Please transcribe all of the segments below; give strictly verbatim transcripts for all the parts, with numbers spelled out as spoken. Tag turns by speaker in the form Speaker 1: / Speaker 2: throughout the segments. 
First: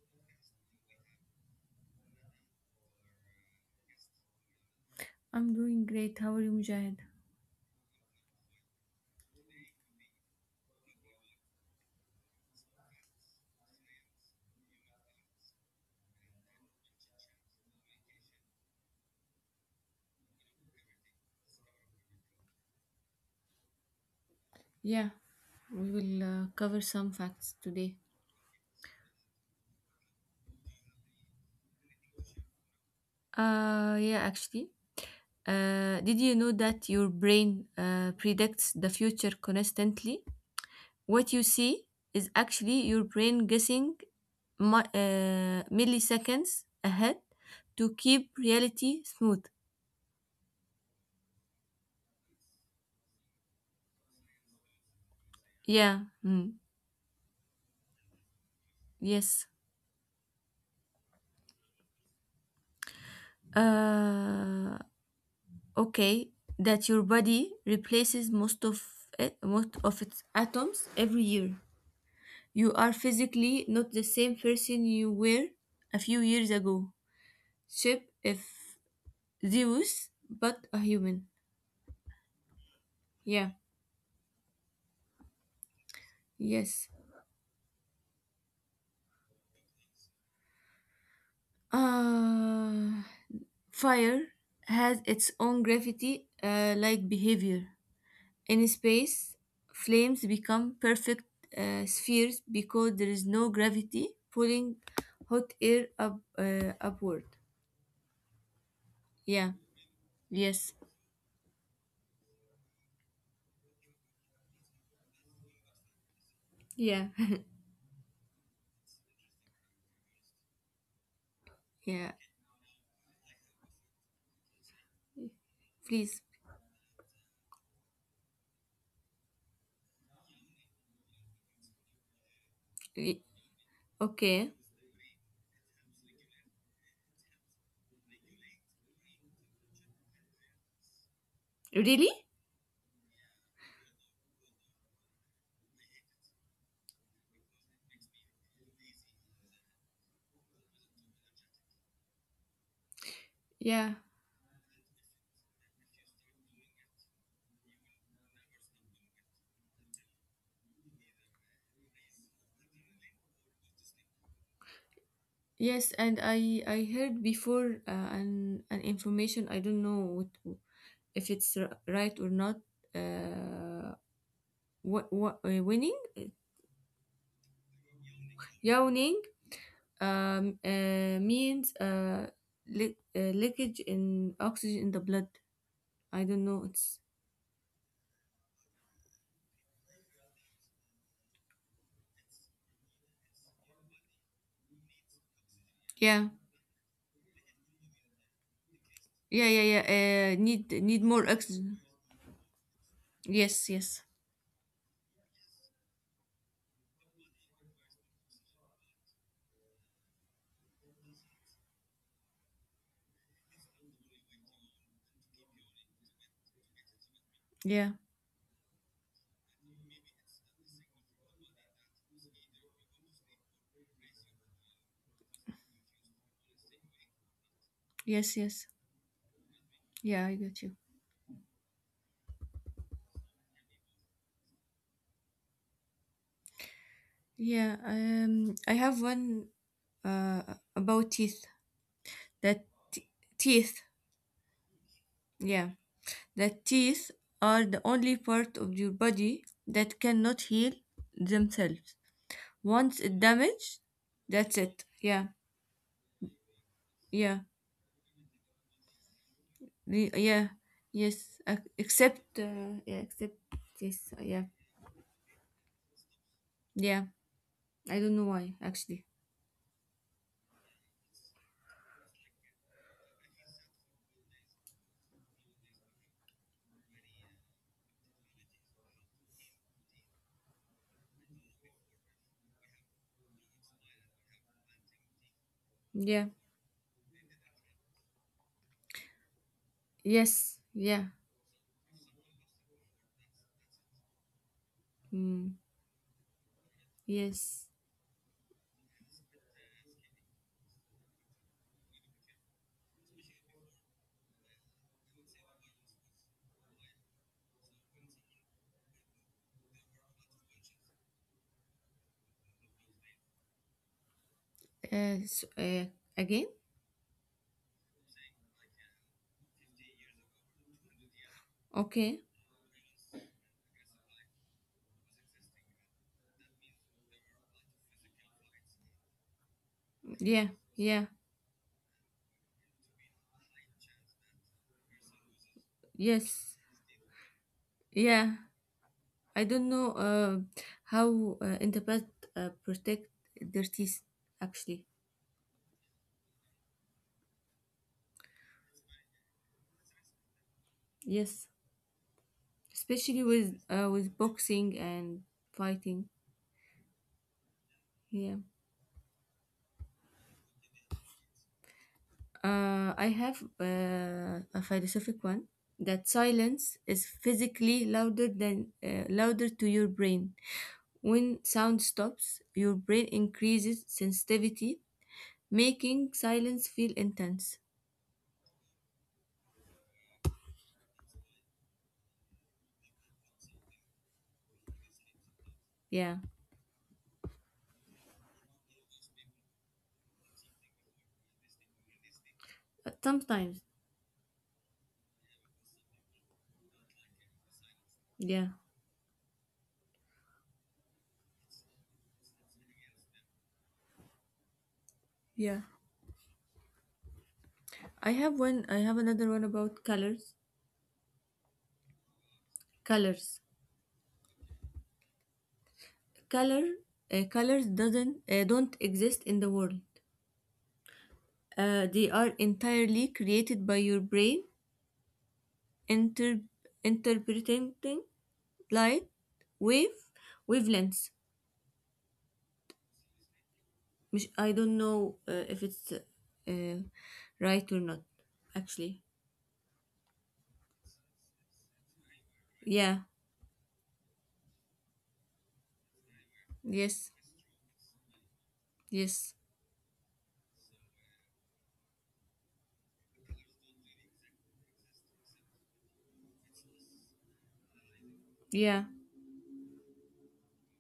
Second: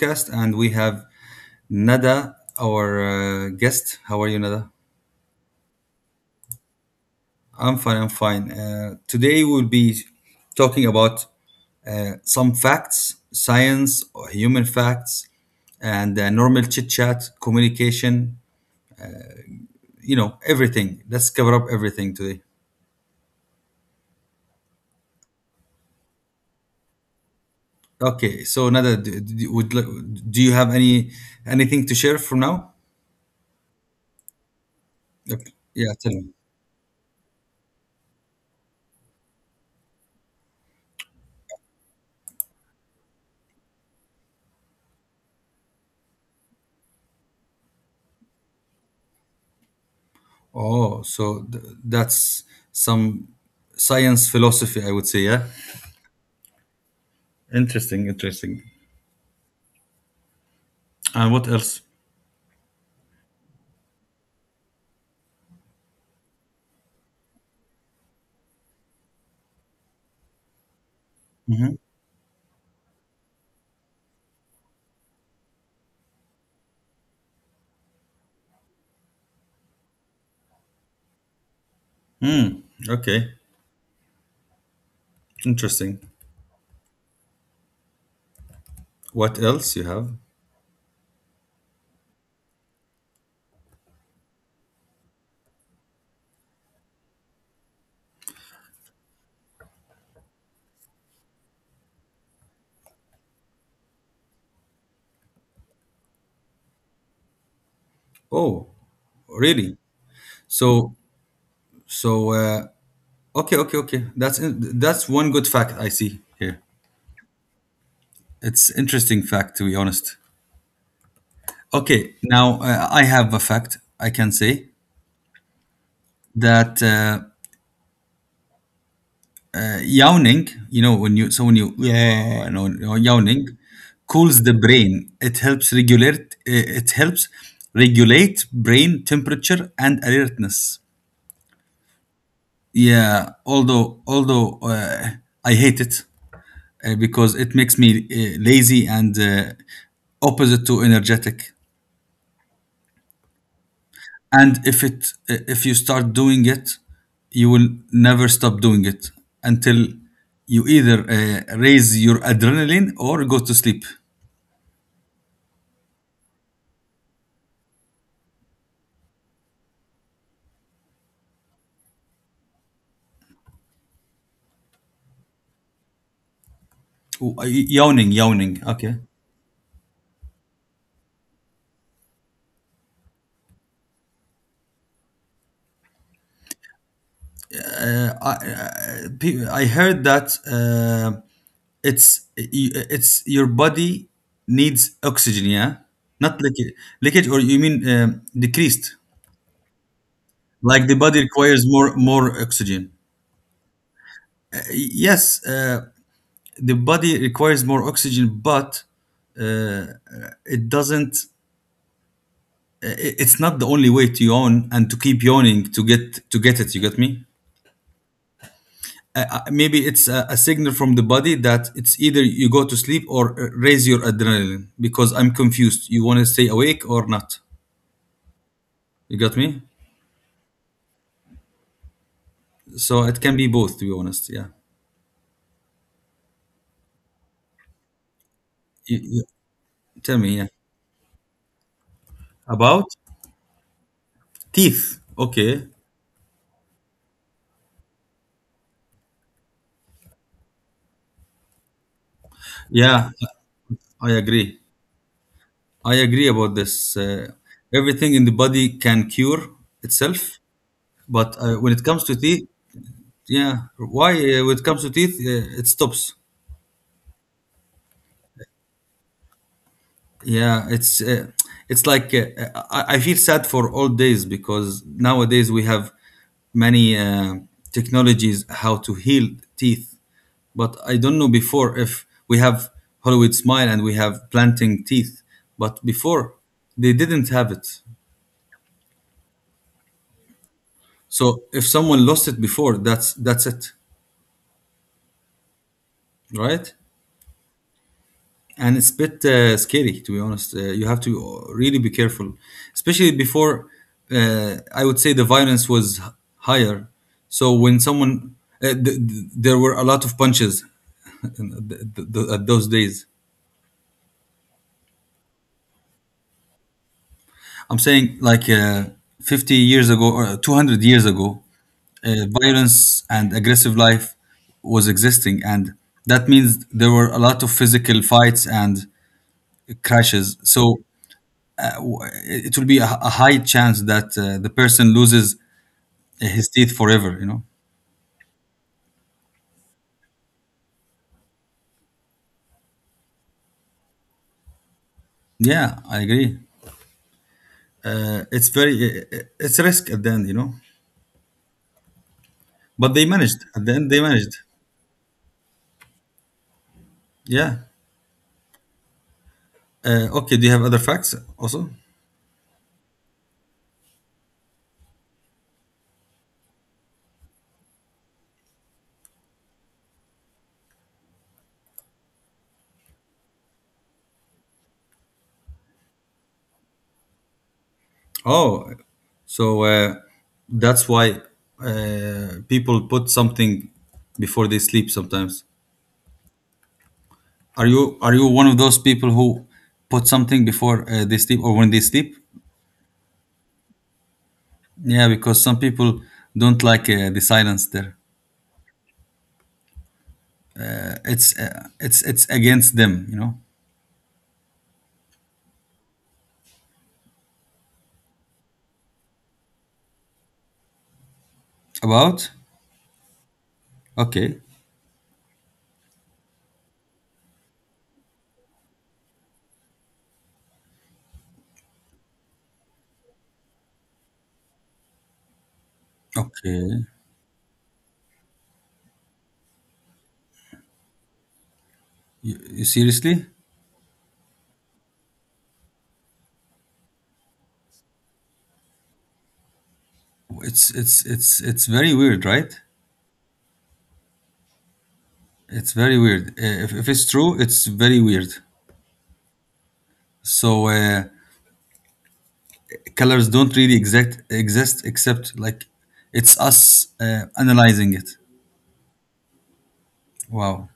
Speaker 1: podcast, and we have Nada, our uh, guest. How are you, Nada?
Speaker 2: I'm doing great. How are you, Mujahid?
Speaker 1: I'm fine. I'm fine. Uh, today, we'll be talking about uh, some facts, science, or human facts, and uh, normal chit chat, communication, you know, everything. Let's cover up everything today.
Speaker 2: Yeah, we will uh, cover some facts today.
Speaker 1: Okay. So, Nada, do, do, would, do you have any anything to share from now?
Speaker 2: Uh, yeah, actually.
Speaker 1: Okay. Yeah,
Speaker 2: Uh,
Speaker 1: tell
Speaker 2: did you
Speaker 1: me.
Speaker 2: know that your brain uh, predicts the future constantly? What you see is actually your brain guessing mi- uh, milliseconds ahead to keep reality smooth.
Speaker 1: Oh, so th- that's some science philosophy, I would say. Yeah.
Speaker 2: Yeah, mm,
Speaker 1: Interesting. Interesting.
Speaker 2: yes.
Speaker 1: And what else?
Speaker 2: Uh, okay, that your body replaces most of it, most of its atoms every year. You are physically not the same person you were a few years ago. Ship if Zeus, but a human.
Speaker 1: Okay.
Speaker 2: Yeah,
Speaker 1: Interesting.
Speaker 2: yes.
Speaker 1: What else you have?
Speaker 2: Uh, Fire has its own gravity uh, like behavior. In space, flames become perfect uh, spheres because there is no gravity pulling hot air up uh, upward.
Speaker 1: Oh,
Speaker 2: Yeah,
Speaker 1: really?
Speaker 2: yes,
Speaker 1: So, so, uh, okay, okay, okay. That's in- that's one good fact I see here.
Speaker 2: yeah,
Speaker 1: It's interesting fact to be honest.
Speaker 2: yeah.
Speaker 1: Okay, now uh, I have a fact I can say
Speaker 2: Please.
Speaker 1: that uh, yawning, you know, when you so when you yeah, yeah, yeah, uh, yeah. No, no, yawning cools
Speaker 2: Okay.
Speaker 1: the brain. It helps regulate. uh, It helps regulate brain temperature and alertness.
Speaker 2: Really?
Speaker 1: Yeah, although although uh, I hate it uh, because it makes me uh, lazy and uh, opposite to energetic.
Speaker 2: Yeah.
Speaker 1: And if it uh, if you start doing it, you will never stop doing it until you either uh, raise your adrenaline or go to sleep.
Speaker 2: Yes, and I I heard before uh, an an information. I don't know what, if it's r- right or not. Uh, what what uh, winning?
Speaker 1: Oh, uh, yawning, yawning. Okay.
Speaker 2: Yawning um uh, means uh, li- uh leakage in oxygen in the blood. I don't know. It's
Speaker 1: Uh, I uh, pe- I heard that uh, it's it's your body needs oxygen, yeah,
Speaker 2: yeah,
Speaker 1: not leakage, leakage, or you mean um, decreased?
Speaker 2: yeah, yeah, yeah. Uh, need
Speaker 1: Like the
Speaker 2: need
Speaker 1: body
Speaker 2: more
Speaker 1: requires
Speaker 2: oxygen.
Speaker 1: more more oxygen.
Speaker 2: Yes, yes,
Speaker 1: Uh, Yes, uh, the body requires more oxygen, but uh, it doesn't. uh, i- It's not the only way to yawn and to keep yawning to get to get it. You get me?
Speaker 2: yeah,
Speaker 1: Uh, uh, maybe it's a, a signal from the body that it's either you go to sleep or uh, raise your adrenaline because I'm confused. You want to stay awake or not?
Speaker 2: yes, yes,
Speaker 1: You got me?
Speaker 2: yeah. I got you.
Speaker 1: So it can be both, to be honest. Yeah.
Speaker 2: Yeah. Um, I have
Speaker 1: You, you,
Speaker 2: one
Speaker 1: tell me,
Speaker 2: uh,
Speaker 1: yeah.
Speaker 2: about teeth. That
Speaker 1: About
Speaker 2: t- teeth,
Speaker 1: teeth.
Speaker 2: yeah,
Speaker 1: Okay.
Speaker 2: that teeth are the only part of your body that cannot heal themselves. Once
Speaker 1: Yeah,
Speaker 2: it damaged,
Speaker 1: I
Speaker 2: that's
Speaker 1: agree.
Speaker 2: it. Yeah,
Speaker 1: I agree about this. Uh,
Speaker 2: yeah,
Speaker 1: everything in the body can cure
Speaker 2: the-
Speaker 1: itself,
Speaker 2: yeah,
Speaker 1: but
Speaker 2: yes.
Speaker 1: uh,
Speaker 2: ac-
Speaker 1: when it comes to
Speaker 2: Except,
Speaker 1: teeth,
Speaker 2: uh, yeah, except
Speaker 1: yeah,
Speaker 2: this.
Speaker 1: why
Speaker 2: Yeah,
Speaker 1: uh, when it comes to teeth, uh, it stops.
Speaker 2: yeah. I don't know why actually.
Speaker 1: Yeah, it's uh, it's like uh, I, I feel sad for old days because nowadays we have many uh, technologies how to heal teeth, but I don't know before if we have Hollywood Smile and we have planting teeth, but
Speaker 2: Yeah.
Speaker 1: before they didn't have it.
Speaker 2: Yes. Yeah.
Speaker 1: So if someone lost it before, that's that's it,
Speaker 2: Mm.
Speaker 1: right?
Speaker 2: Yes.
Speaker 1: And it's a bit uh, scary to be honest. Uh, you have to really be careful, especially before. Uh, I would say the violence was h- higher, so when someone uh, th- th- there were a lot of punches in th- th- th- at those days.
Speaker 2: Uh, s- uh, Again.
Speaker 1: I'm saying like uh, fifty years ago or two hundred years ago,
Speaker 2: Okay.
Speaker 1: uh, violence and aggressive life was existing, and that means there were a lot of physical fights and crashes.
Speaker 2: Yeah.
Speaker 1: So
Speaker 2: Yeah.
Speaker 1: it will be a, a high chance that uh, the person loses his
Speaker 2: Yes.
Speaker 1: teeth forever you know
Speaker 2: Yeah. I don't know uh, how uh, interpret uh, protect their teeth. Actually,
Speaker 1: Yeah, I agree. Uh, it's very, uh, it's a risk at the end you know
Speaker 2: yes,
Speaker 1: But they
Speaker 2: especially
Speaker 1: managed.
Speaker 2: with
Speaker 1: At the
Speaker 2: uh,
Speaker 1: end they
Speaker 2: with
Speaker 1: managed.
Speaker 2: boxing and fighting.
Speaker 1: Yeah.
Speaker 2: Yeah,
Speaker 1: Uh, okay, do you have other facts also?
Speaker 2: uh, I have uh, a philosophic one, that silence is physically louder than uh, louder to your brain. When sound stops, your brain increases sensitivity, making silence feel intense.
Speaker 1: Oh, so uh, that's why uh, people put something before they sleep sometimes.
Speaker 2: Yeah.
Speaker 1: Are you are you one of those people who put something before uh, they sleep or when they sleep?
Speaker 2: Uh, sometimes.
Speaker 1: Yeah, because some people don't like uh, the silence there.
Speaker 2: Yeah,
Speaker 1: Uh, It's uh, it's it's against them, you know.
Speaker 2: yeah. I have one. I have another one about colors.
Speaker 1: About?
Speaker 2: Colors.
Speaker 1: Okay.
Speaker 2: Color. Uh, colors doesn't uh, don't exist in the world. Uh, they are entirely created by your brain inter
Speaker 1: Okay.
Speaker 2: interpreting light wave wavelengths.
Speaker 1: You, you seriously?
Speaker 2: Which I don't know uh, if it's uh, right or not. Actually,
Speaker 1: It's it's it's it's very weird, right?
Speaker 2: yeah.
Speaker 1: It's very weird. Uh, if, if
Speaker 2: Yes.
Speaker 1: it's true, it's very weird.
Speaker 2: Yes.
Speaker 1: So uh, colors don't really exact exist except like it's us uh, analyzing it.
Speaker 2: Yeah.
Speaker 1: Wow.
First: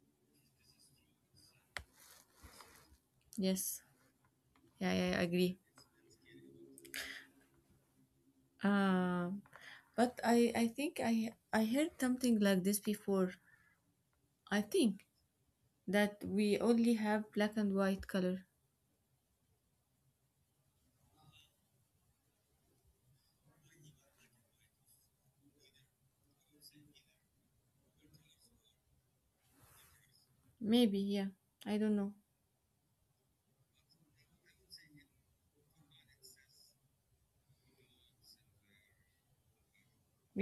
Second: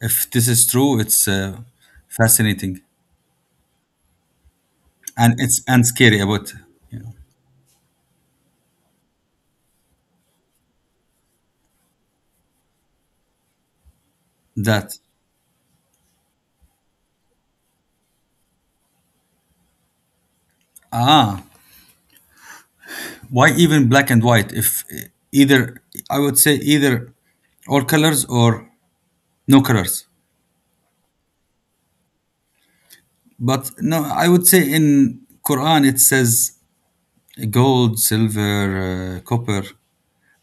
Speaker 1: If this is true, it's uh, fascinating
Speaker 2: Yes. Yeah, yeah, I
Speaker 1: and
Speaker 2: agree.
Speaker 1: it's and scary about you know,
Speaker 2: Um, but I, I think I I heard something like this before. I
Speaker 1: that.
Speaker 2: think that we only have black and white color.
Speaker 1: Ah, why even black and white? If eh, either, I would say either all colors or no colors.
Speaker 2: Maybe, yeah. I don't know.
Speaker 1: But no, I would say in Quran it says gold, silver, uh, copper.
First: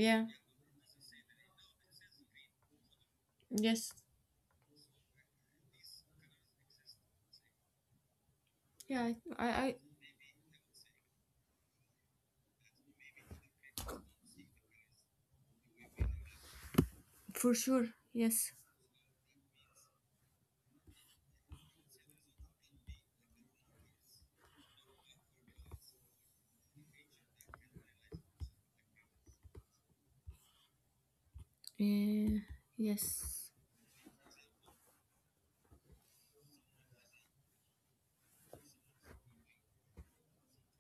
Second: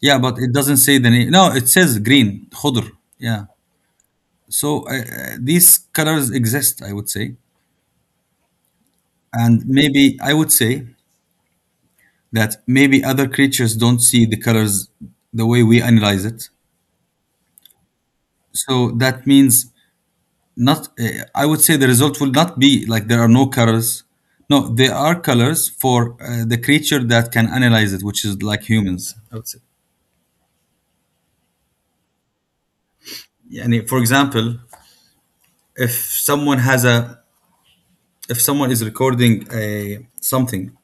Speaker 1: Yeah, but it doesn't say the name. No, it says green, khudr. Yeah.
Speaker 2: Yes.
Speaker 1: So uh, uh, these colors exist, I would say.
Speaker 2: Yeah. I, I,
Speaker 1: And
Speaker 2: I
Speaker 1: maybe I would say that maybe other creatures don't see the colors the way we analyze it.
Speaker 2: For sure. Yes.
Speaker 1: So that means not uh, I would say the result will not be like there are no colors. No, there are colors for uh, the creature that can analyze it, which is like humans, I would say.
Speaker 2: Uh, yes.
Speaker 1: Yani, for example, if someone has a if someone is recording a something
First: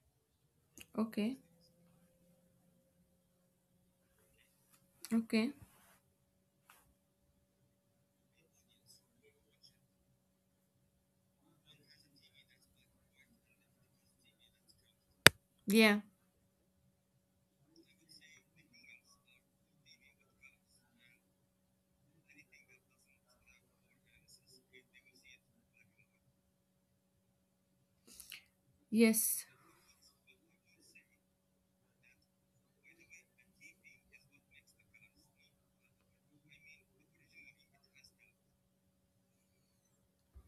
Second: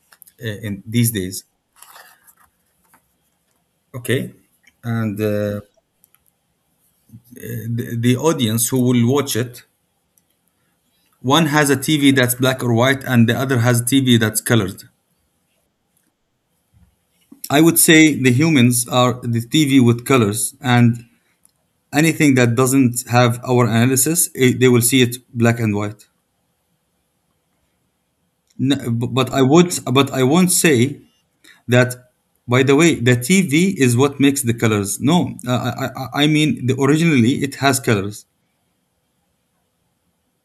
Speaker 1: uh, in these
Speaker 2: Okay.
Speaker 1: days, okay, and uh,
Speaker 2: Okay.
Speaker 1: uh, the, the audience who will watch it. One has a tv that's black or white and the other has tv that's colored.
Speaker 2: Yeah.
Speaker 1: I would say the humans are the tv with colors, and anything that doesn't have our analysis it, they will see it black and white. N- bu- but I
Speaker 2: Yes.
Speaker 1: would but I won't say that, by the way. The tv is what makes the colors? No, uh, I, I I mean, the originally it has colors,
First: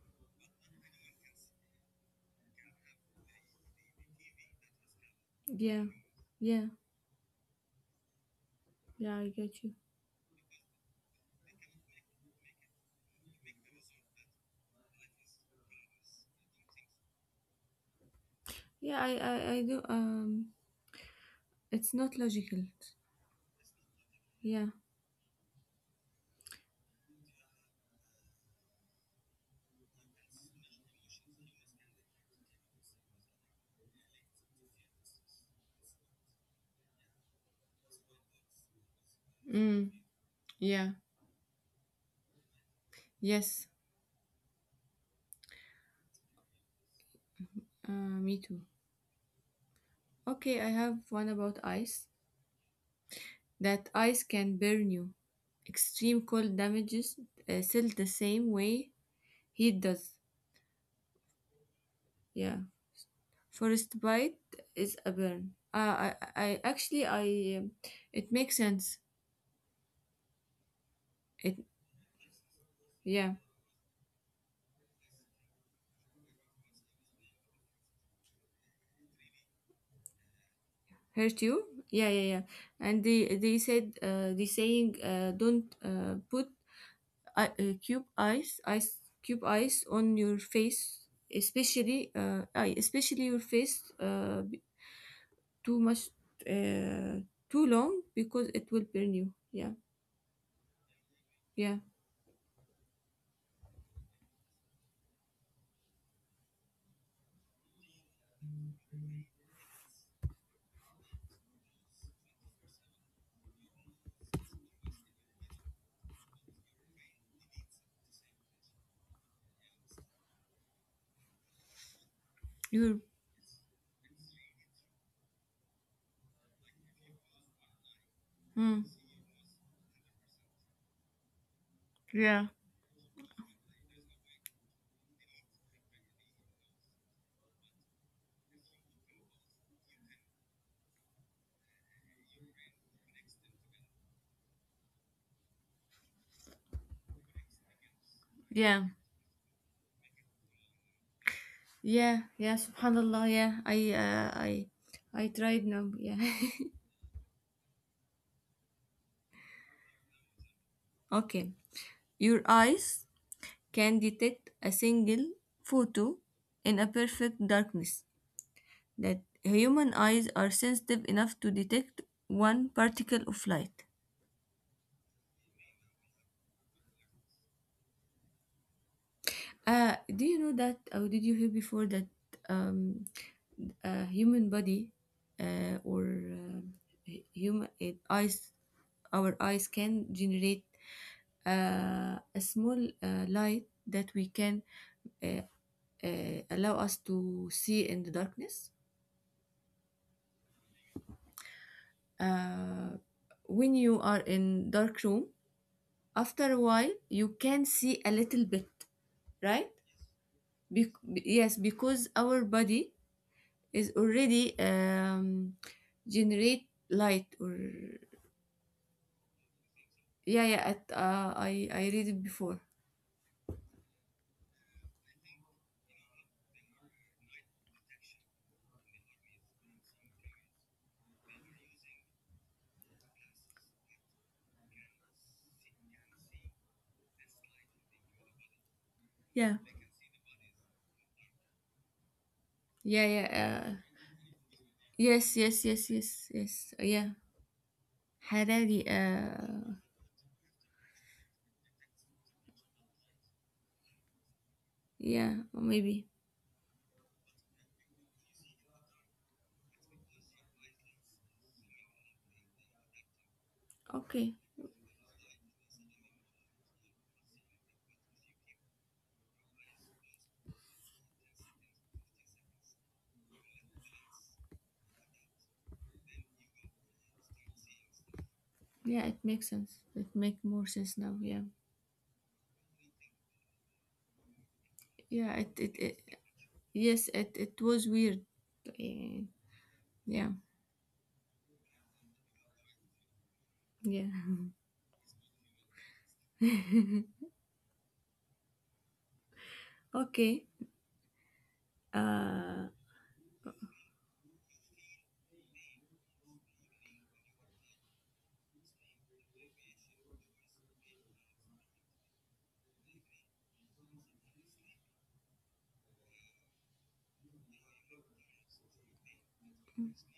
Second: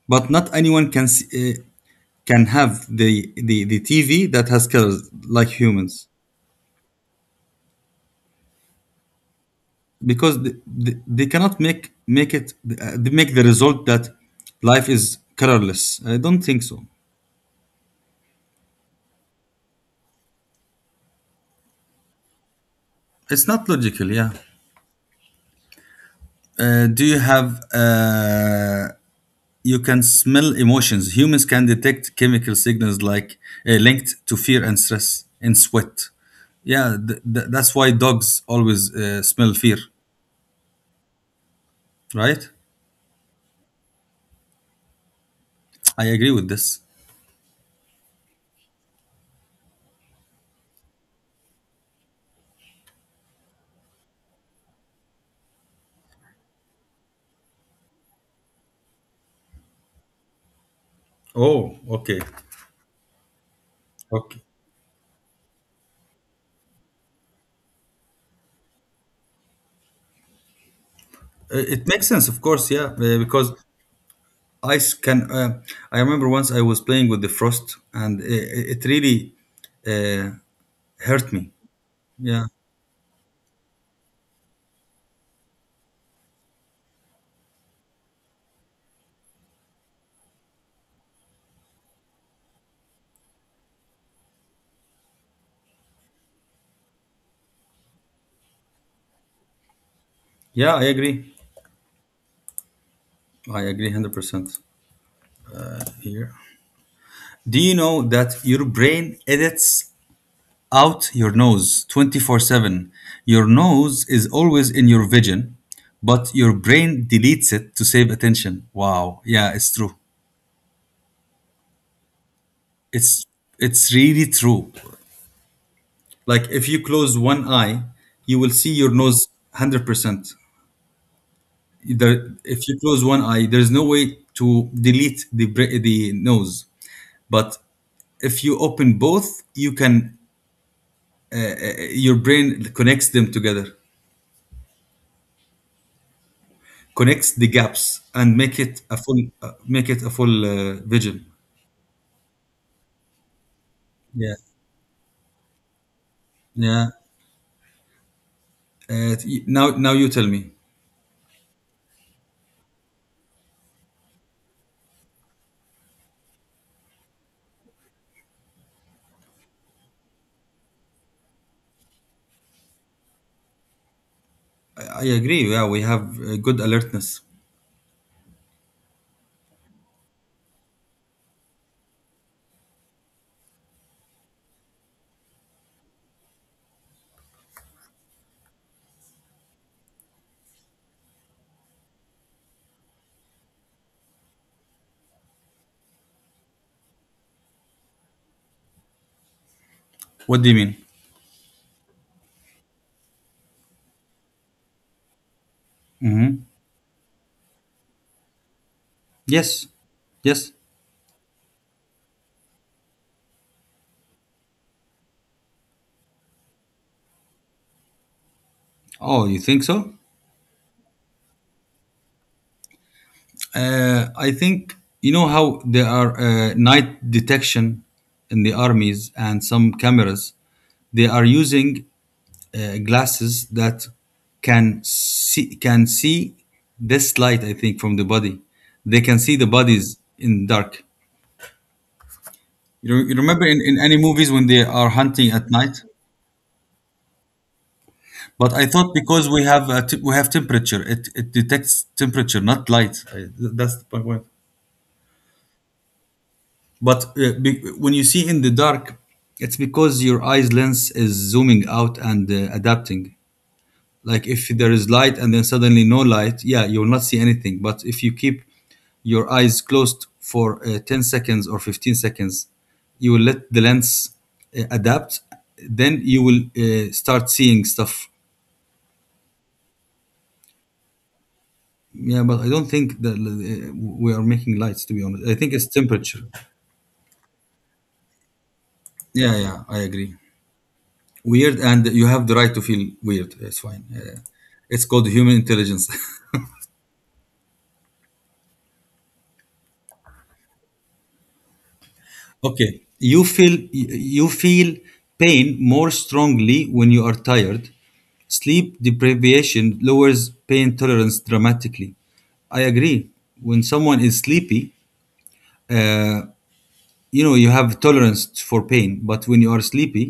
Speaker 1: but not anyone can s- uh, can have the, the the tv that has colors like
Speaker 2: Yeah.
Speaker 1: humans,
Speaker 2: Yeah. Yeah. I get you.
Speaker 1: because the, the, they cannot make make it. Uh, they make the result that life is colorless. I don't think so.
Speaker 2: Yeah. I, I, I do. Um. It's not logical.
Speaker 1: It's not logical, yeah.
Speaker 2: Yeah.
Speaker 1: Uh, do you have uh, you can smell emotions. Humans can detect chemical signals, like uh, linked to fear and stress and sweat. Yeah, th- th- that's why dogs always uh, smell fear,
Speaker 2: Mm. Yeah.
Speaker 1: right?
Speaker 2: Yes.
Speaker 1: I agree with this.
Speaker 2: Uh, me too. Okay, I have one about ice. That ice can burn you. Extreme cold damages uh, cell the same way heat does.
Speaker 1: Oh. Okay,
Speaker 2: Yeah. Forest bite
Speaker 1: okay.
Speaker 2: is a burn. Uh, I, I I- actually I um, it makes sense. It
Speaker 1: Uh, it makes sense of course, yeah, uh,
Speaker 2: yeah
Speaker 1: because ice can uh, I remember once I was playing with the frost, and it, it really uh, hurt
Speaker 2: hurt
Speaker 1: me.
Speaker 2: you. Yeah, yeah, yeah.
Speaker 1: Yeah,
Speaker 2: And they they said uh, the saying uh, don't uh, put uh, uh, cube ice ice cube ice on your face, especially uh, I- especially your face, uh, too much, uh, too long, because it will burn you. Yeah,
Speaker 1: yeah, I agree.
Speaker 2: yeah,
Speaker 1: I agree one hundred percent here. Do you know that your brain edits out your nose twenty four seven? Your nose is always in your vision, but your brain deletes it to save attention. Wow. Yeah, it's true.
Speaker 2: you,
Speaker 1: It's it's really true. Like if you close one eye, you will see
Speaker 2: hmm.
Speaker 1: your nose one hundred percent. There,
Speaker 2: Yeah,
Speaker 1: if you close one eye, there's no way to delete the bra- the nose. But if you open both, you can your brain connects them together, connects the gaps and make it
Speaker 2: yeah,
Speaker 1: a full uh, make it a full uh, vision.
Speaker 2: yeah, yeah, subhanallah, yeah, i uh,
Speaker 1: Yeah,
Speaker 2: i i tried now, yeah.
Speaker 1: yeah. Uh, y- now now you tell me.
Speaker 2: Okay, your eyes can detect a single photo in a perfect darkness, that human eyes are sensitive enough to detect one particle of light.
Speaker 1: I, I agree, yeah, we have uh, good alertness.
Speaker 2: Uh, do you know that, or did you hear before, that um, uh, human body uh, or um, hu- human it, eyes our eyes can generate uh, a small uh, light that we can, uh, uh, allow us to see in the darkness.
Speaker 1: What do you mean?
Speaker 2: uh, when you are in dark room,
Speaker 1: Hmm.
Speaker 2: after a while you can see a little bit, right?
Speaker 1: Yes, yes.
Speaker 2: Bec- yes, because our body is already um, generate light or.
Speaker 1: Oh, you think so?
Speaker 2: Yeah, yeah. At, uh, I I read it before.
Speaker 1: Uh, I think you know how there are uh, night detection in the armies and some cameras. They are using uh, glasses that can see can see this light. I think from the body, they can see the
Speaker 2: Yeah.
Speaker 1: bodies in dark. You,
Speaker 2: Yeah,
Speaker 1: you remember
Speaker 2: yeah.
Speaker 1: in,
Speaker 2: Uh,
Speaker 1: in any movies when they are hunting
Speaker 2: yes,
Speaker 1: at
Speaker 2: yes,
Speaker 1: night?
Speaker 2: yes, yes, yes. Uh, yeah,
Speaker 1: But I
Speaker 2: Harari.
Speaker 1: thought because we have
Speaker 2: Uh,
Speaker 1: uh, t- we have temperature, it, it detects temperature, not light. I, th- that's the point.
Speaker 2: yeah, maybe.
Speaker 1: But uh, be- when you see in the dark, it's because your eyes lens is zooming out and uh, adapting. Like
Speaker 2: Okay.
Speaker 1: if there is light and then suddenly no light, yeah, you will not see anything. But if you keep your eyes closed for uh, ten seconds or fifteen seconds, you will let the lens uh, adapt. Then you will uh, start seeing stuff.
Speaker 2: Yeah, it makes sense. It make more sense now. Yeah,
Speaker 1: Yeah, but I don't think that uh, we are making lights, to be honest.
Speaker 2: yeah.
Speaker 1: I
Speaker 2: It
Speaker 1: think it's
Speaker 2: it, it
Speaker 1: temperature.
Speaker 2: Yes. It it was weird. Uh,
Speaker 1: Yeah, yeah, I agree.
Speaker 2: yeah,
Speaker 1: Weird, and you have the right to feel weird. It's fine. Uh,
Speaker 2: yeah.
Speaker 1: it's called human intelligence.
Speaker 2: okay. Uh,
Speaker 1: Okay. You feel you feel pain more strongly when you are tired. Sleep deprivation lowers pain tolerance dramatically. I agree. When someone is sleepy, uh, you know you have tolerance for pain, but when you are sleepy,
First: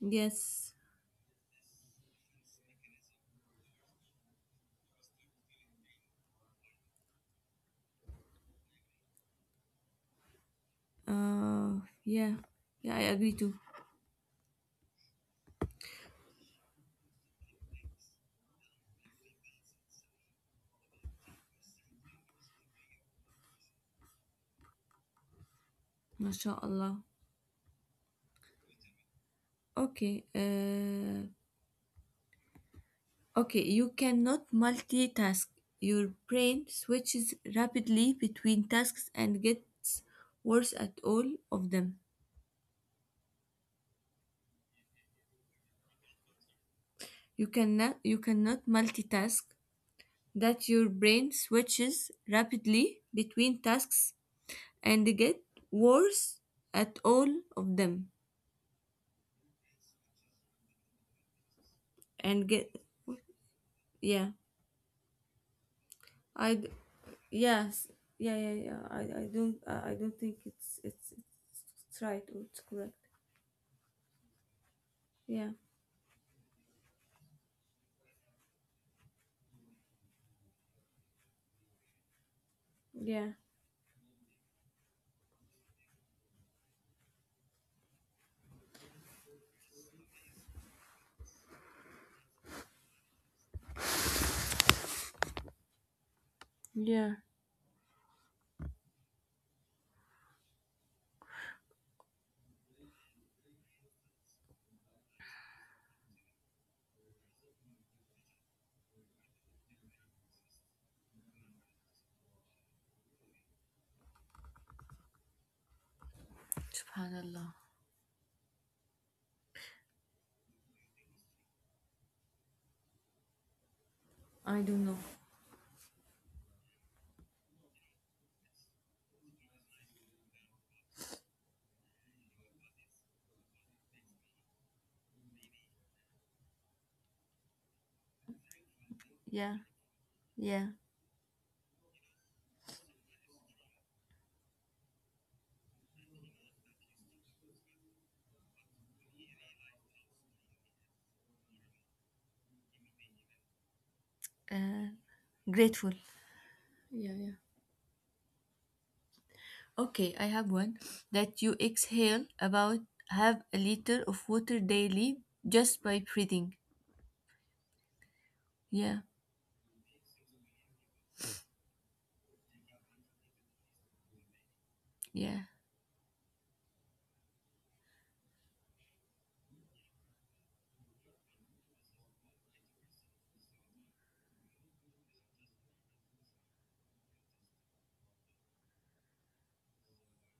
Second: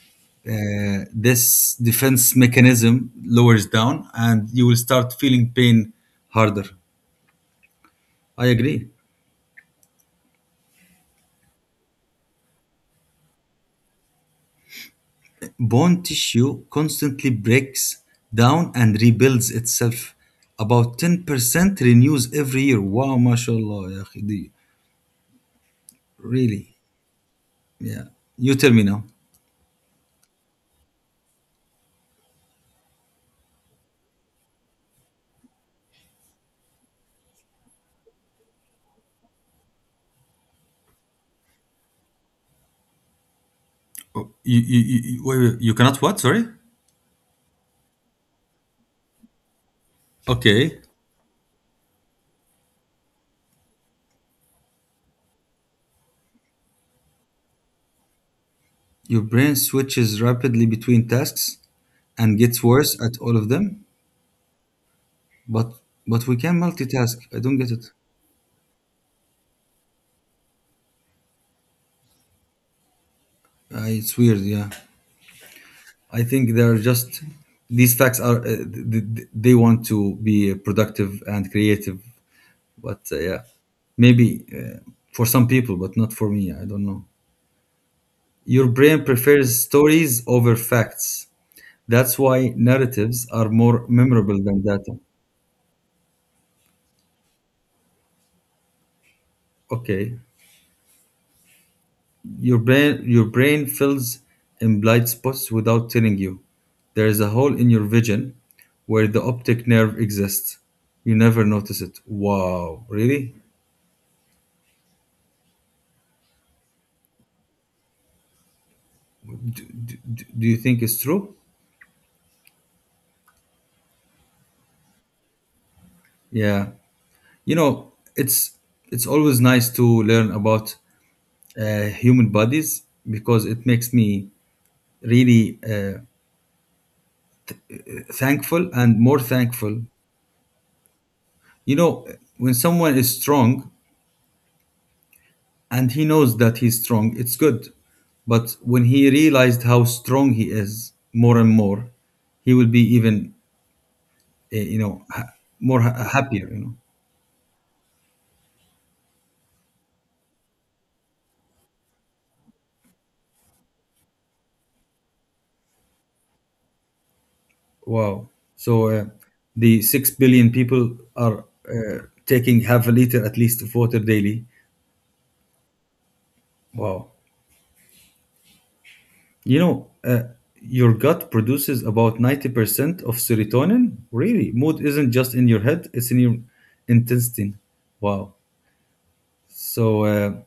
Speaker 2: yes.
Speaker 1: uh, this defense mechanism lowers down and you will start feeling pain harder. I agree.
Speaker 2: Uh, yeah, yeah. I agree too.
Speaker 1: Bone tissue constantly breaks down and rebuilds itself. About ten percent renews every year. Wow, mashallah, يا أخي, دي- really.
Speaker 2: MashaAllah.
Speaker 1: Yeah. You tell me now.
Speaker 2: Okay. Uh. Okay, you cannot multitask. Your brain switches rapidly between tasks and gets worse at all of them.
Speaker 1: Oh, you, you, you, you- wait, wait, you cannot what? Sorry?
Speaker 2: You cannot you cannot multitask. That
Speaker 1: Okay.
Speaker 2: your brain switches rapidly between tasks and get worse at all of them.
Speaker 1: Your brain switches rapidly between tasks and
Speaker 2: And
Speaker 1: gets
Speaker 2: get,
Speaker 1: worse at all of them.
Speaker 2: yeah.
Speaker 1: But but we
Speaker 2: I
Speaker 1: can
Speaker 2: d-
Speaker 1: multitask. I don't get
Speaker 2: yes.
Speaker 1: it.
Speaker 2: Yeah, yeah, yeah. I, I don't I I don't think it's it's it's right or it's correct.
Speaker 1: Uh, it's weird, yeah.
Speaker 2: Yeah.
Speaker 1: I think they're just these facts are uh, th- th- they want to be productive and creative, but uh,
Speaker 2: Yeah.
Speaker 1: yeah, maybe uh, for some people, but not for me. I don't know. Your brain prefers stories over facts. That's why narratives are more memorable than data.
Speaker 2: Yeah.
Speaker 1: Okay, your brain your brain fills in blind spots without telling you. There is a hole in your vision where the optic nerve exists. You never notice it. Wow, really?
Speaker 2: Subhanallah.
Speaker 1: do, do, do you think it's true?
Speaker 2: I don't know.
Speaker 1: Yeah, you know, it's it's always nice to learn about uh, human bodies because it makes me really uh, thankful and more
Speaker 2: Yeah,
Speaker 1: thankful.
Speaker 2: yeah.
Speaker 1: You know, when someone is strong and he knows that he's strong it's good, but when he realized how strong he is more and more, he will be even, uh, you
Speaker 2: Uh,
Speaker 1: know ha- more
Speaker 2: Grateful.
Speaker 1: ha- happier, you know.
Speaker 2: Yeah, yeah. Okay, I have one, that you exhale about half a liter of water daily just by breathing.
Speaker 1: Wow. So uh,
Speaker 2: Yeah,
Speaker 1: the 6 billion people are uh, taking half a liter at least of water daily.
Speaker 2: yeah,
Speaker 1: Wow. You know, uh, your gut produces about ninety percent of serotonin. Really? Mood isn't just in your head, it's in your intestine. Wow. So uh,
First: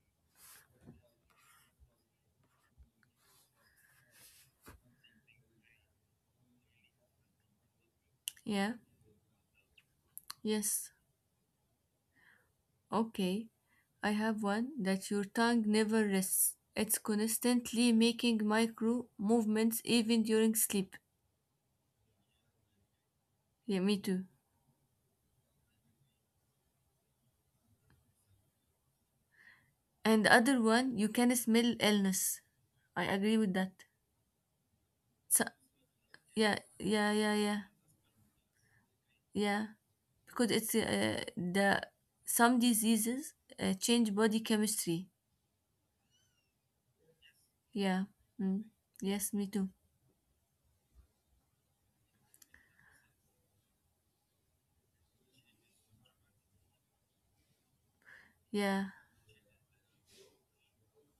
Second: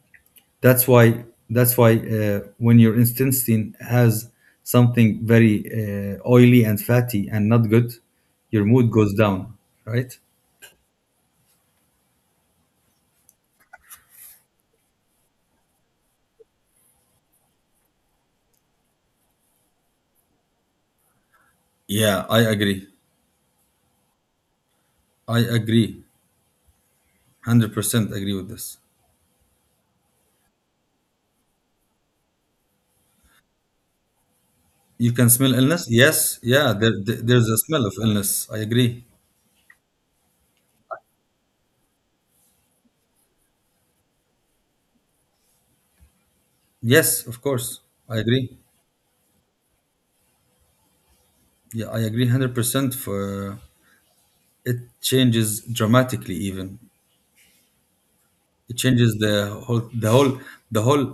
Speaker 1: that's why that's why uh, when your intestine has something very uh, oily and fatty and not good, your
Speaker 2: yeah,
Speaker 1: mood goes down, right?
Speaker 2: yes. Okay, I have one that your tongue never rests. It's constantly making micro movements even during sleep.
Speaker 1: Yeah, I agree.
Speaker 2: Yeah, me too.
Speaker 1: I agree, one hundred percent agree with this.
Speaker 2: And the other one, you can smell illness. I agree with that.
Speaker 1: You can
Speaker 2: So,
Speaker 1: smell illness? Yes,
Speaker 2: yeah,
Speaker 1: yeah, there,
Speaker 2: yeah,
Speaker 1: there-
Speaker 2: yeah,
Speaker 1: there's
Speaker 2: yeah,
Speaker 1: a smell of illness. I agree.
Speaker 2: yeah. Because it's uh, the some diseases uh, change body chemistry.
Speaker 1: Yes, of course.
Speaker 2: Yeah.
Speaker 1: I agree.
Speaker 2: Mm. Yes, me too.
Speaker 1: Yeah, I agree one hundred percent for it changes dramatically even. It
Speaker 2: Yeah.
Speaker 1: changes the whole the whole the whole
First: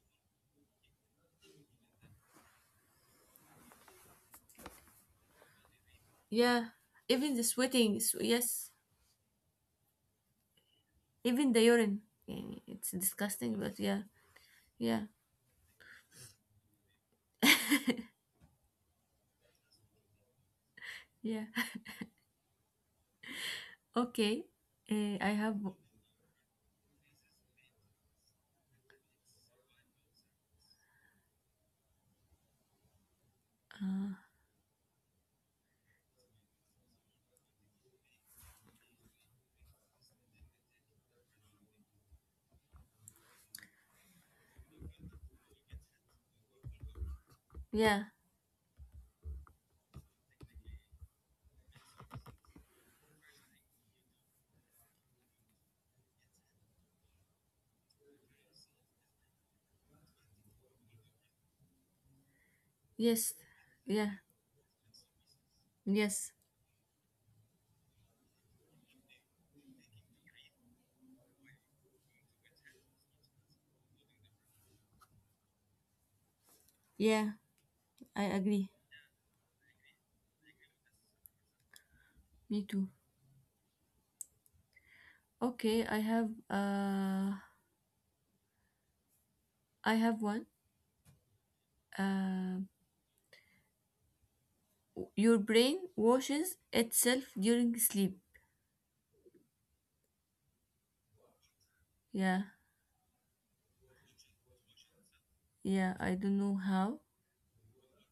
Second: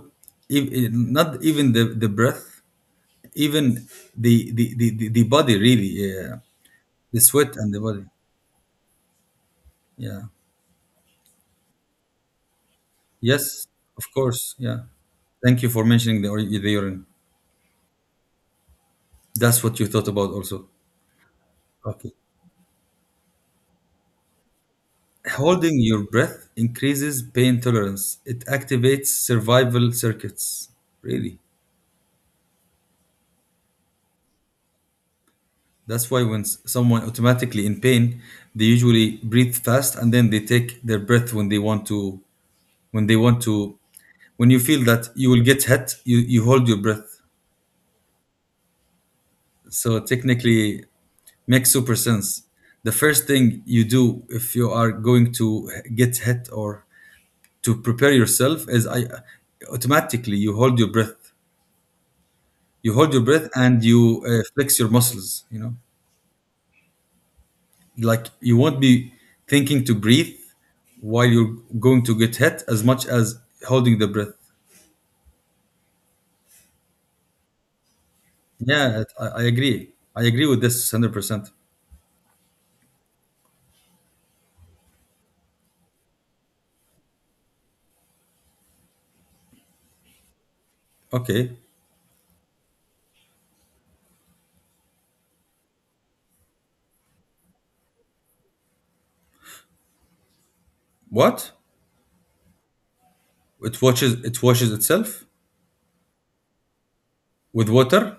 Speaker 1: ev- eh, not even the the breath, even the the the, the, the body, really, yeah.
Speaker 2: Yeah.
Speaker 1: The
Speaker 2: Even the
Speaker 1: sweat and the
Speaker 2: sweating.
Speaker 1: body.
Speaker 2: S yes.
Speaker 1: Yeah.
Speaker 2: Even the urine. Yeah, it's disgusting,
Speaker 1: Yes,
Speaker 2: but yeah.
Speaker 1: of course. Yeah.
Speaker 2: Yeah.
Speaker 1: Thank you for mentioning the, ur- the urine. That's what you thought about also.
Speaker 2: Yeah.
Speaker 1: Okay.
Speaker 2: Okay. Uh, I have.
Speaker 1: Holding your breath increases pain tolerance. It activates survival circuits. Really.
Speaker 2: Uh,
Speaker 1: That's why when s- someone automatically in pain, they usually breathe fast and then they take their breath when they want to when they want to when you feel that you will get hit, you, you hold your breath.
Speaker 2: yeah.
Speaker 1: So technically makes super sense. The first thing you do if you are going to get hit or to prepare yourself is I automatically you hold your breath, you hold your
Speaker 2: Yes.
Speaker 1: breath and
Speaker 2: Yeah.
Speaker 1: you uh, flex your muscles. You know,
Speaker 2: Yes.
Speaker 1: like you won't be thinking to breathe while you're going to get hit as much as holding the breath.
Speaker 2: Yeah. I agree.
Speaker 1: Yeah, I, I agree. I agree with this hundred percent.
Speaker 2: Me too. Okay. I have. Uh. I have one.
Speaker 1: Okay,
Speaker 2: Um, your brain washes itself during sleep.
Speaker 1: what?
Speaker 2: Yeah,
Speaker 1: It washes. It washes itself
Speaker 2: yeah, I don't know how.
Speaker 1: with water.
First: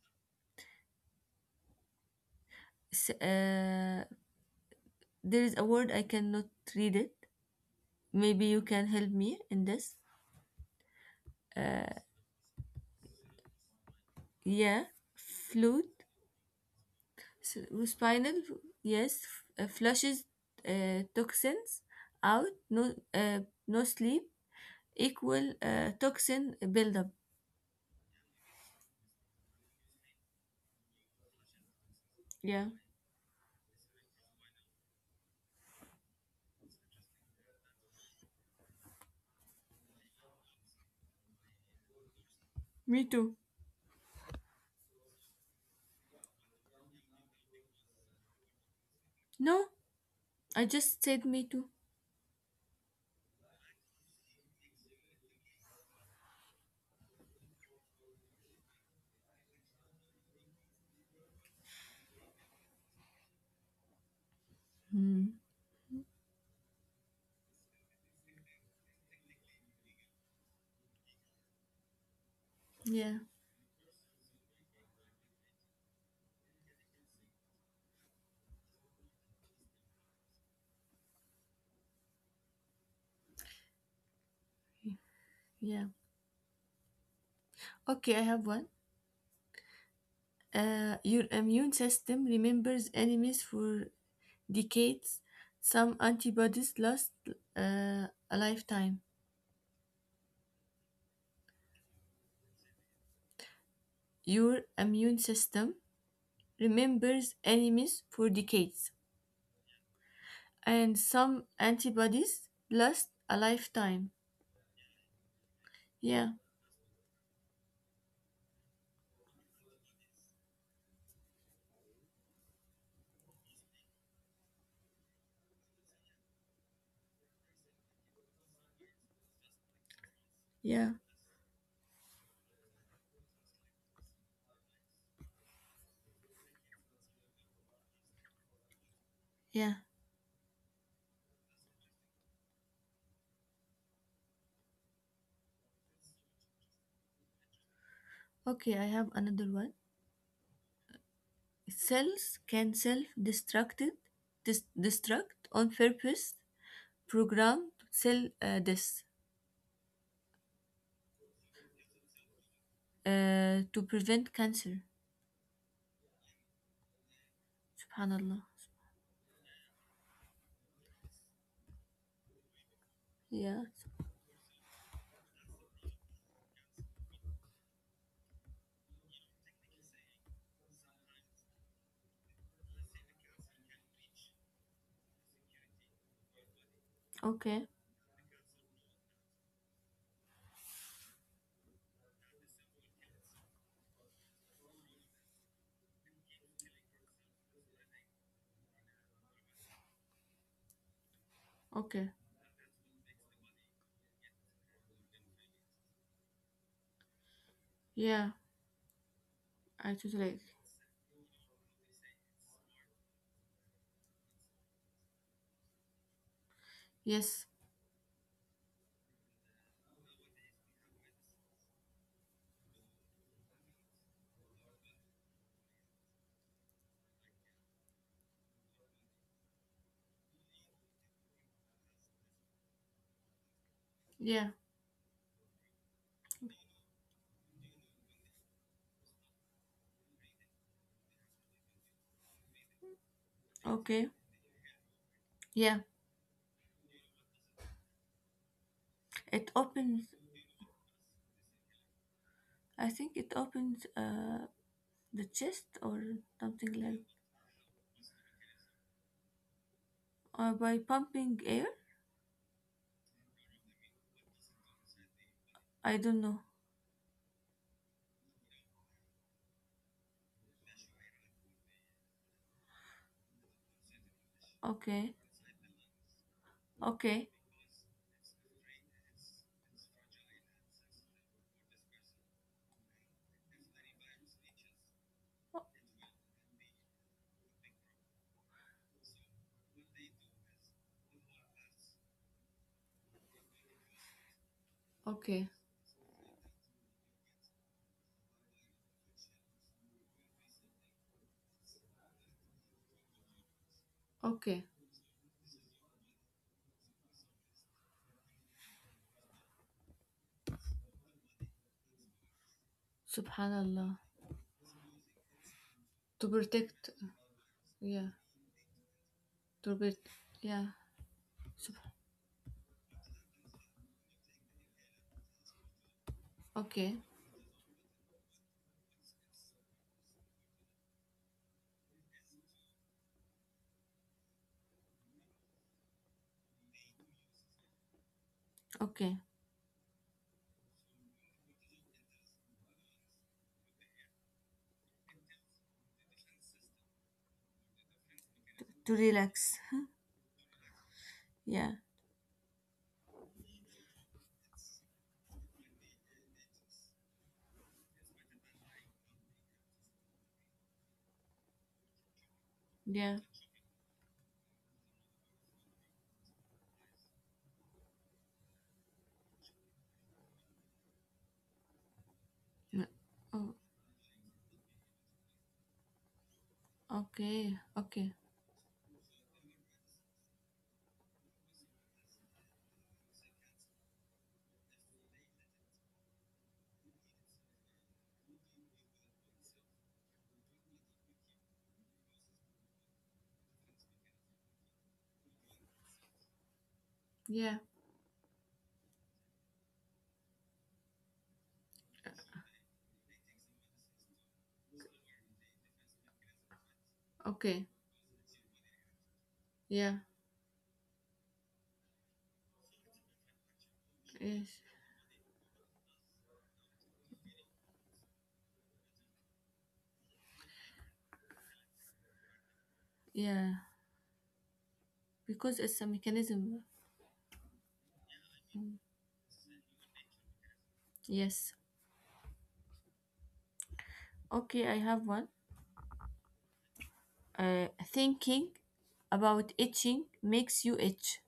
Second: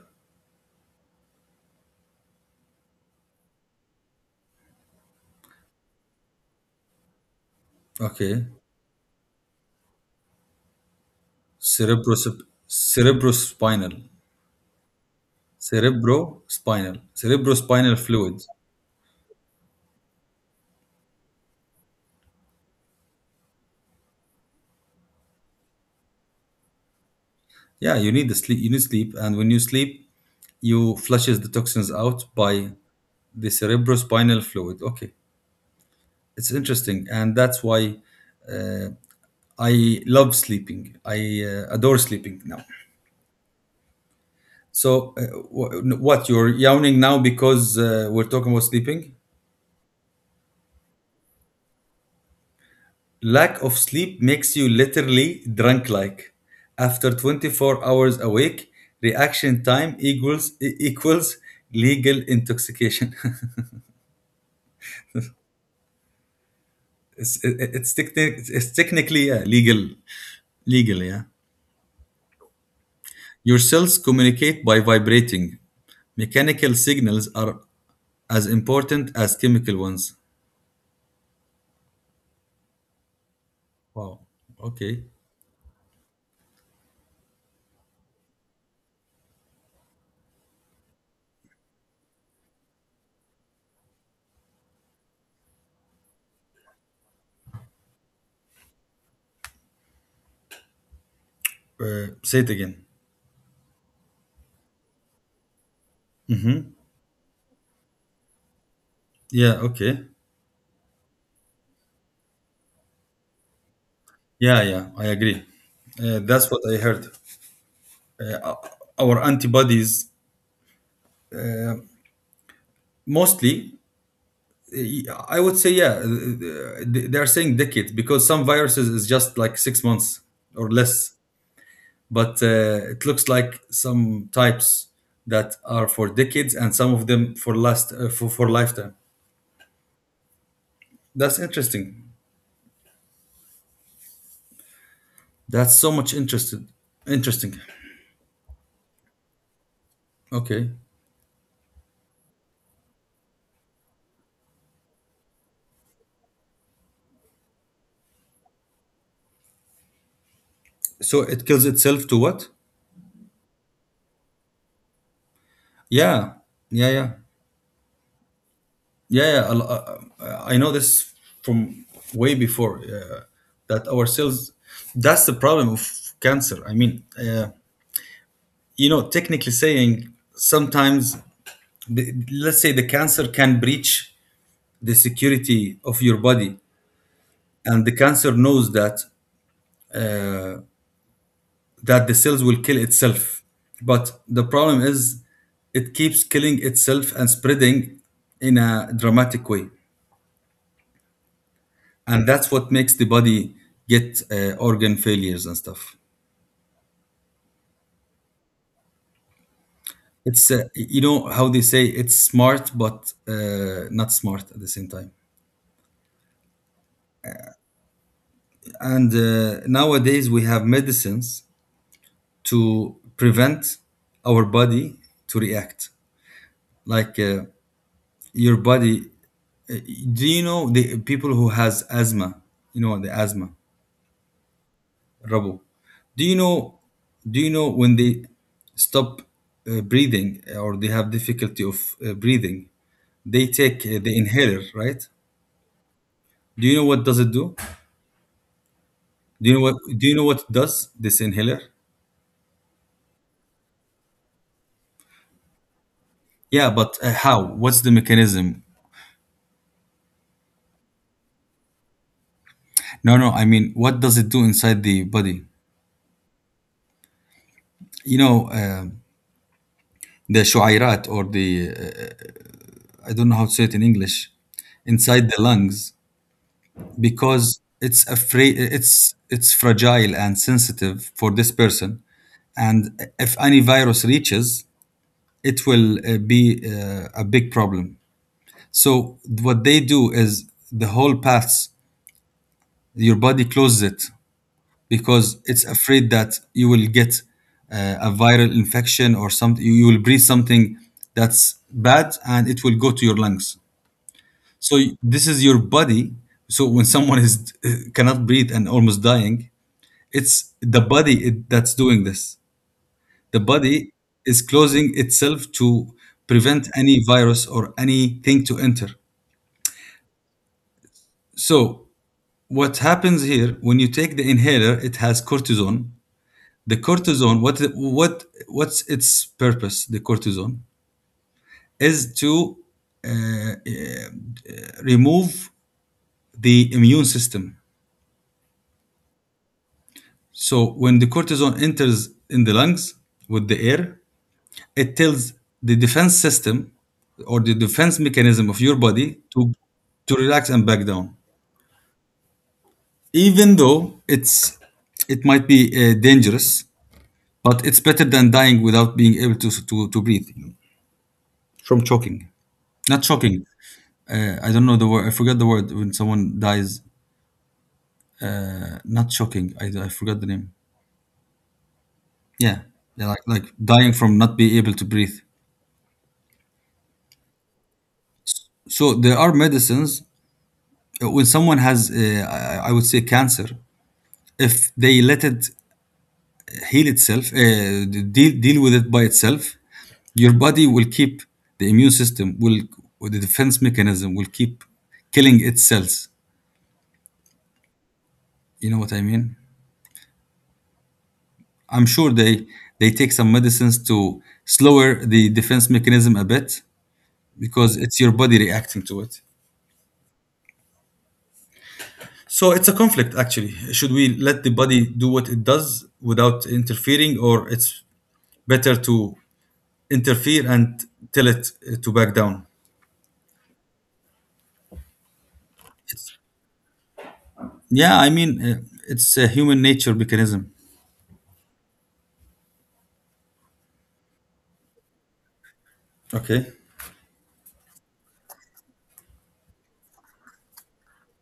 Speaker 2: S- uh, there is a word I cannot read it.
Speaker 1: Okay,
Speaker 2: Maybe you can help me in this. Uh,
Speaker 1: cerebros cerebrospinal
Speaker 2: yeah, flute,
Speaker 1: cerebrospinal
Speaker 2: s-
Speaker 1: cerebrospinal
Speaker 2: spinal,
Speaker 1: fluid.
Speaker 2: yes, f- uh, flushes uh, toxins out, no, uh, no sleep, equal uh, toxin buildup.
Speaker 1: Yeah, you need the sleep. You need sleep, and when you sleep, you flushes the toxins out
Speaker 2: Yeah,
Speaker 1: by the cerebrospinal fluid. Okay, it's interesting, and that's why uh, I love sleeping. I uh, adore sleeping now.
Speaker 2: me too.
Speaker 1: So, uh, wh- what you're yawning now because uh, we're talking about sleeping?
Speaker 2: No, I just said me too.
Speaker 1: Lack of sleep makes you literally drunk like. After twenty-four hours awake, reaction time equals e- equals legal intoxication.
Speaker 2: Hmm.
Speaker 1: it's it- it's, techni- it's technically, yeah, legal, legal, yeah.
Speaker 2: Yeah,
Speaker 1: Your cells communicate by vibrating. Mechanical signals are as important as chemical ones. Wow. Okay.
Speaker 2: yeah. Okay, I have one. Uh, your immune system remembers enemies for decades, some antibodies last uh, a lifetime.
Speaker 1: Uh, say it again.
Speaker 2: Your immune system remembers enemies for decades,
Speaker 1: Yeah, okay.
Speaker 2: and some antibodies last a lifetime.
Speaker 1: Yeah, yeah, I agree. Uh,
Speaker 2: Yeah,
Speaker 1: that's what I heard. uh, our antibodies mostly, uh, I would say, yeah, uh, they they are saying decade because some viruses is just like six months or
Speaker 2: yeah,
Speaker 1: less. But uh, it looks like some types that are for decades and some of them for last uh, for, for lifetime.
Speaker 2: yeah.
Speaker 1: That's interesting. That's so much interested, interesting.
Speaker 2: Okay, I have another one.
Speaker 1: Okay.
Speaker 2: Cells can self destruct, dis- destruct on purpose, programmed cell uh, death,
Speaker 1: So it kills itself to what?
Speaker 2: uh, to prevent cancer.
Speaker 1: Yeah. Yeah, yeah.
Speaker 2: Subhanallah.
Speaker 1: Yeah, yeah. a uh, uh, I know this from way before, uh,
Speaker 2: Yeah.
Speaker 1: that our cells, that's the problem of cancer. I mean uh, you know, technically saying, sometimes the, let's say, the cancer can breach the security of your body,
Speaker 2: Okay.
Speaker 1: and the cancer knows that, uh, that the cells will kill itself. But the problem is it keeps killing itself and spreading in a dramatic way,
Speaker 2: Okay.
Speaker 1: and that's what makes the body get uh, organ failures and stuff.
Speaker 2: Yeah. I totally agree.
Speaker 1: It's, uh, you know, how they say it's smart but uh, not smart at the same time.
Speaker 2: Yes.
Speaker 1: And uh, nowadays we have medicines to prevent our body to react like, uh, your body, uh, do you know the people who has asthma? You know the asthma
Speaker 2: Yeah.
Speaker 1: rubble? Do you know, do you know when they stop uh, breathing uh, or they have difficulty of uh, breathing, they take uh,
Speaker 2: Okay.
Speaker 1: the inhaler, right?
Speaker 2: Yeah.
Speaker 1: Do you know what does it do?
Speaker 2: It
Speaker 1: Do you know what,
Speaker 2: opens.
Speaker 1: do you know what it does, this inhaler?
Speaker 2: I think it opens uh the chest or
Speaker 1: Yeah,
Speaker 2: something
Speaker 1: but
Speaker 2: like
Speaker 1: uh, how, what's the mechanism?
Speaker 2: uh, by pumping air.
Speaker 1: No, no, I mean what does it do inside the body?
Speaker 2: I don't know.
Speaker 1: You know, uh, the shuairat or the, uh, I don't know how to say it in English,
Speaker 2: Okay.
Speaker 1: inside the lungs,
Speaker 2: Okay.
Speaker 1: because it's afraid it's it's fragile and sensitive for this person, and if any virus reaches, it will uh, be uh, a big problem. So what they do is the whole paths your body closes it, because
Speaker 2: Okay.
Speaker 1: it's afraid that you will get uh, a viral infection or something, you will breathe something that's bad, and it will go to your lungs.
Speaker 2: Okay.
Speaker 1: So y- this is your body. So when someone is cannot breathe and almost dying, it's the body it, that's doing this. The body
Speaker 2: Subhanallah.
Speaker 1: is closing itself to
Speaker 2: To
Speaker 1: prevent
Speaker 2: protect.
Speaker 1: any virus or
Speaker 2: Yeah.
Speaker 1: anything to enter.
Speaker 2: To protect. Yeah.
Speaker 1: So
Speaker 2: Sub-
Speaker 1: what happens here when you take the inhaler, it has cortisone. The
Speaker 2: okay.
Speaker 1: cortisone, what what what's its purpose? The cortisone is to uh, uh, remove the immune system.
Speaker 2: Okay.
Speaker 1: So when the cortisone enters in the lungs with the air, it tells the defense system or the defense mechanism of your
Speaker 2: To
Speaker 1: body
Speaker 2: relax.
Speaker 1: to to relax and back down.
Speaker 2: Yeah.
Speaker 1: Even though it's, it might be uh, dangerous, but it's better than dying without being able to to, to breathe, you know, from choking. Not
Speaker 2: Yeah.
Speaker 1: choking. Uh, I don't know the word. I forgot the word when someone dies. Uh, not choking. I, I forgot the name. Yeah,
Speaker 2: Yeah.
Speaker 1: yeah, like
Speaker 2: Oh,
Speaker 1: like dying from not being able to breathe.
Speaker 2: okay. Okay.
Speaker 1: So there are medicines when someone has, uh, I I would say, cancer, if they let it heal itself, uh, deal, deal with it by itself, your body will keep, the immune system will, or the defense mechanism will keep killing its cells.
Speaker 2: Yeah.
Speaker 1: You know what I mean? I'm sure they, they take some medicines to slower the defense mechanism a bit
Speaker 2: Okay.
Speaker 1: because it's your body reacting to it.
Speaker 2: Yeah.
Speaker 1: So it's a conflict, actually. Should we
Speaker 2: Yes.
Speaker 1: let the body do what it does without interfering, or it's better to interfere and tell it uh, to back down.
Speaker 2: Yeah. Because it's a
Speaker 1: It's,
Speaker 2: mechanism.
Speaker 1: yeah, I mean, uh,
Speaker 2: Mm,
Speaker 1: it's a human nature mechanism.
Speaker 2: yes. Okay, I have one.
Speaker 1: Okay.
Speaker 2: Uh, thinking about itching makes you itch.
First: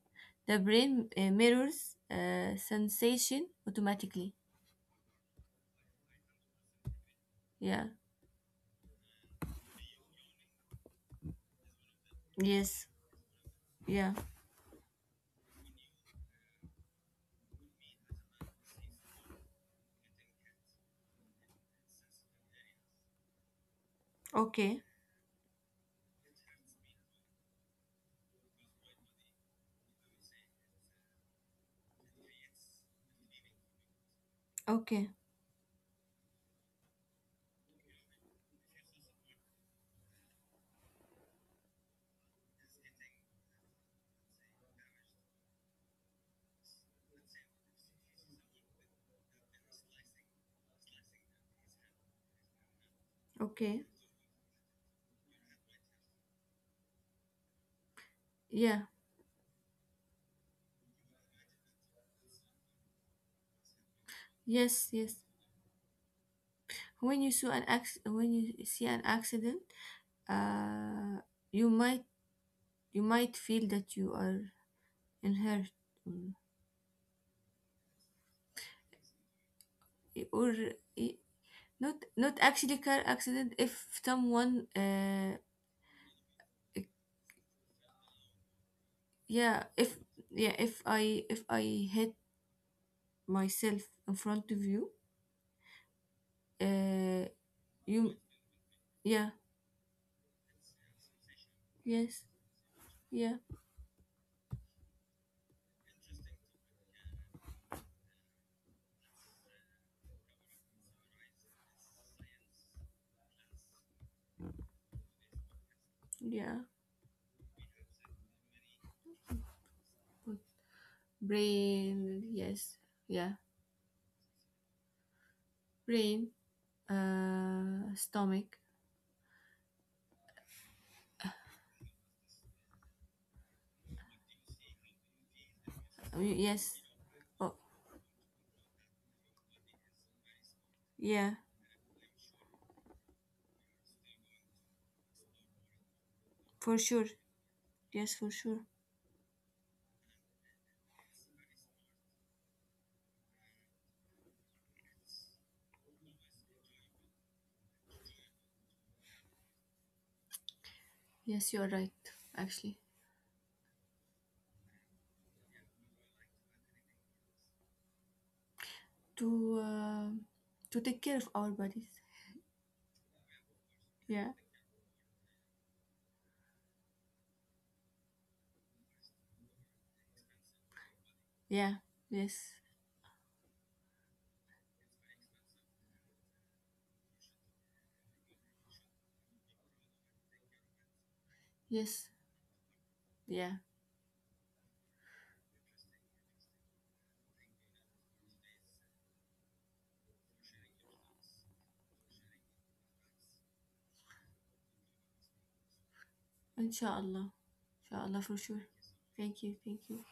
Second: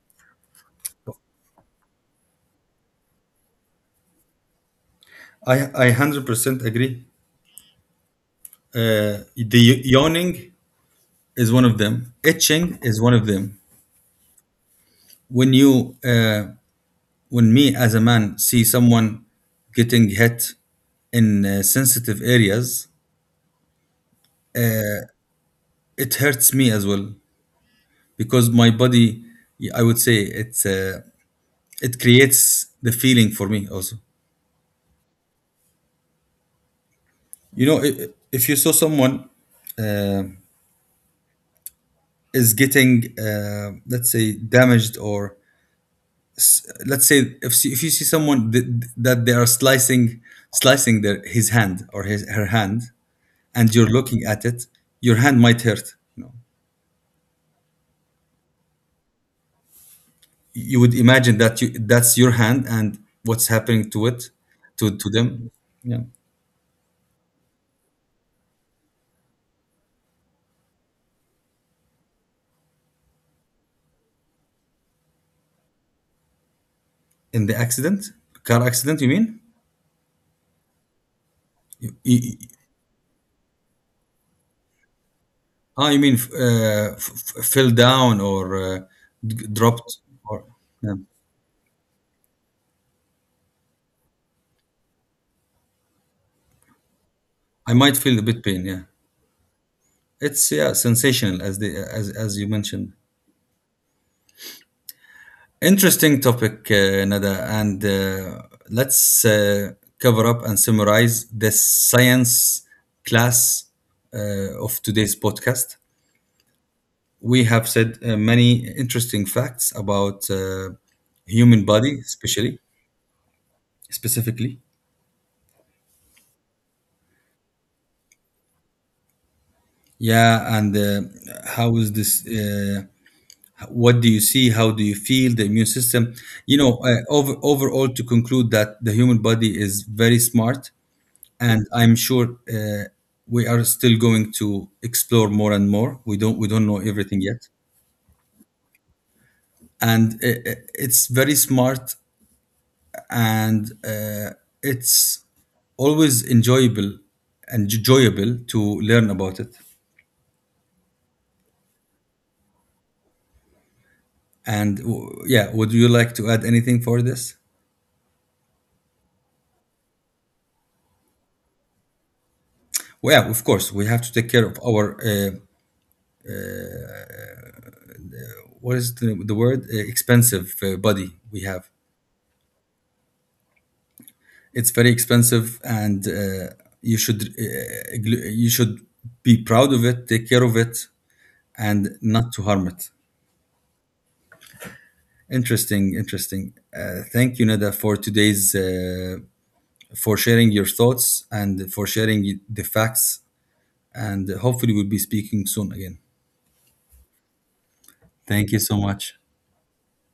Speaker 2: The brain uh, mirrors uh, sensation automatically.
Speaker 1: I, I one hundred percent agree.
Speaker 2: Yeah.
Speaker 1: Uh, the yawning is one of them, itching
Speaker 2: Yes.
Speaker 1: is one of them.
Speaker 2: Yeah.
Speaker 1: When you, uh, when me as a man see someone getting hit in uh, sensitive areas,
Speaker 2: Okay.
Speaker 1: it hurts me as well, because my body, I would say, it's, uh, it creates the feeling for me also.
Speaker 2: Okay.
Speaker 1: You know, i- i- if you saw someone uh, is getting, uh, let's say, damaged, or let's say, if see- if you see someone th- th- that they are slicing, slicing their his hand or his her hand, and
Speaker 2: Okay.
Speaker 1: you're looking at it, your hand might hurt. You know,
Speaker 2: Yeah.
Speaker 1: you would imagine that you that's your hand and what's happening to it,
Speaker 2: Yes.
Speaker 1: to to
Speaker 2: Yes.
Speaker 1: them. Yeah,
Speaker 2: When you see an acc- when you see an accident, uh, you might you might feel that you are in hurt. Mm.
Speaker 1: in the accident, car accident, you mean?
Speaker 2: Or eh,
Speaker 1: You,
Speaker 2: not
Speaker 1: you,
Speaker 2: not actually car accident, if someone uh
Speaker 1: Ah, you mean uh, f- f- fell down or uh, d-
Speaker 2: yeah
Speaker 1: dropped?
Speaker 2: if
Speaker 1: Or
Speaker 2: yeah if
Speaker 1: yeah.
Speaker 2: i if i hit myself in front of you uh
Speaker 1: I might
Speaker 2: you
Speaker 1: feel a bit pain. Yeah,
Speaker 2: yeah
Speaker 1: it's yeah sensational as the as
Speaker 2: yes
Speaker 1: as you mentioned.
Speaker 2: yeah
Speaker 1: Interesting topic, uh, Nada, and uh, let's uh, cover up and summarize the science class uh, of today's podcast.
Speaker 2: yeah
Speaker 1: We have said uh, many interesting facts about uh, human body,
Speaker 2: brain
Speaker 1: especially
Speaker 2: yes yeah
Speaker 1: specifically.
Speaker 2: brain uh stomach.
Speaker 1: Yeah, and uh, how is this? Uh, what do you see? How do you feel? The immune system.
Speaker 2: Uh,
Speaker 1: You know,
Speaker 2: yes,
Speaker 1: uh, over,
Speaker 2: oh
Speaker 1: overall, to conclude that the human body is very smart,
Speaker 2: yeah,
Speaker 1: and I'm sure uh, we are still going to explore more and more. We don't we don't know
Speaker 2: for sure,
Speaker 1: everything yet,
Speaker 2: yes for sure,
Speaker 1: and uh, uh, it's very smart, and uh, it's always enjoyable and enjoyable to learn about it.
Speaker 2: yes you are right, actually,
Speaker 1: And w- yeah, would you like to add anything for this?
Speaker 2: to uh, to take care of our bodies,
Speaker 1: Well, yeah, of course, we have to take
Speaker 2: yeah.
Speaker 1: care of our uh, what is the, the word? Uh, expensive uh, body we have.
Speaker 2: Yeah, yes,
Speaker 1: It's very expensive, and uh, you should uh, gl- you should be proud of it, take care of it, and
Speaker 2: yes,
Speaker 1: not to harm it.
Speaker 2: yeah.
Speaker 1: Interesting, interesting. Uh, thank you, Neda, for today's uh, for sharing your thoughts and for sharing the facts. And hopefully, we'll be speaking soon again.
Speaker 2: Inshallah, inshallah, for
Speaker 1: Thank you
Speaker 2: sure.
Speaker 1: so much.
Speaker 2: Thank you, thank you.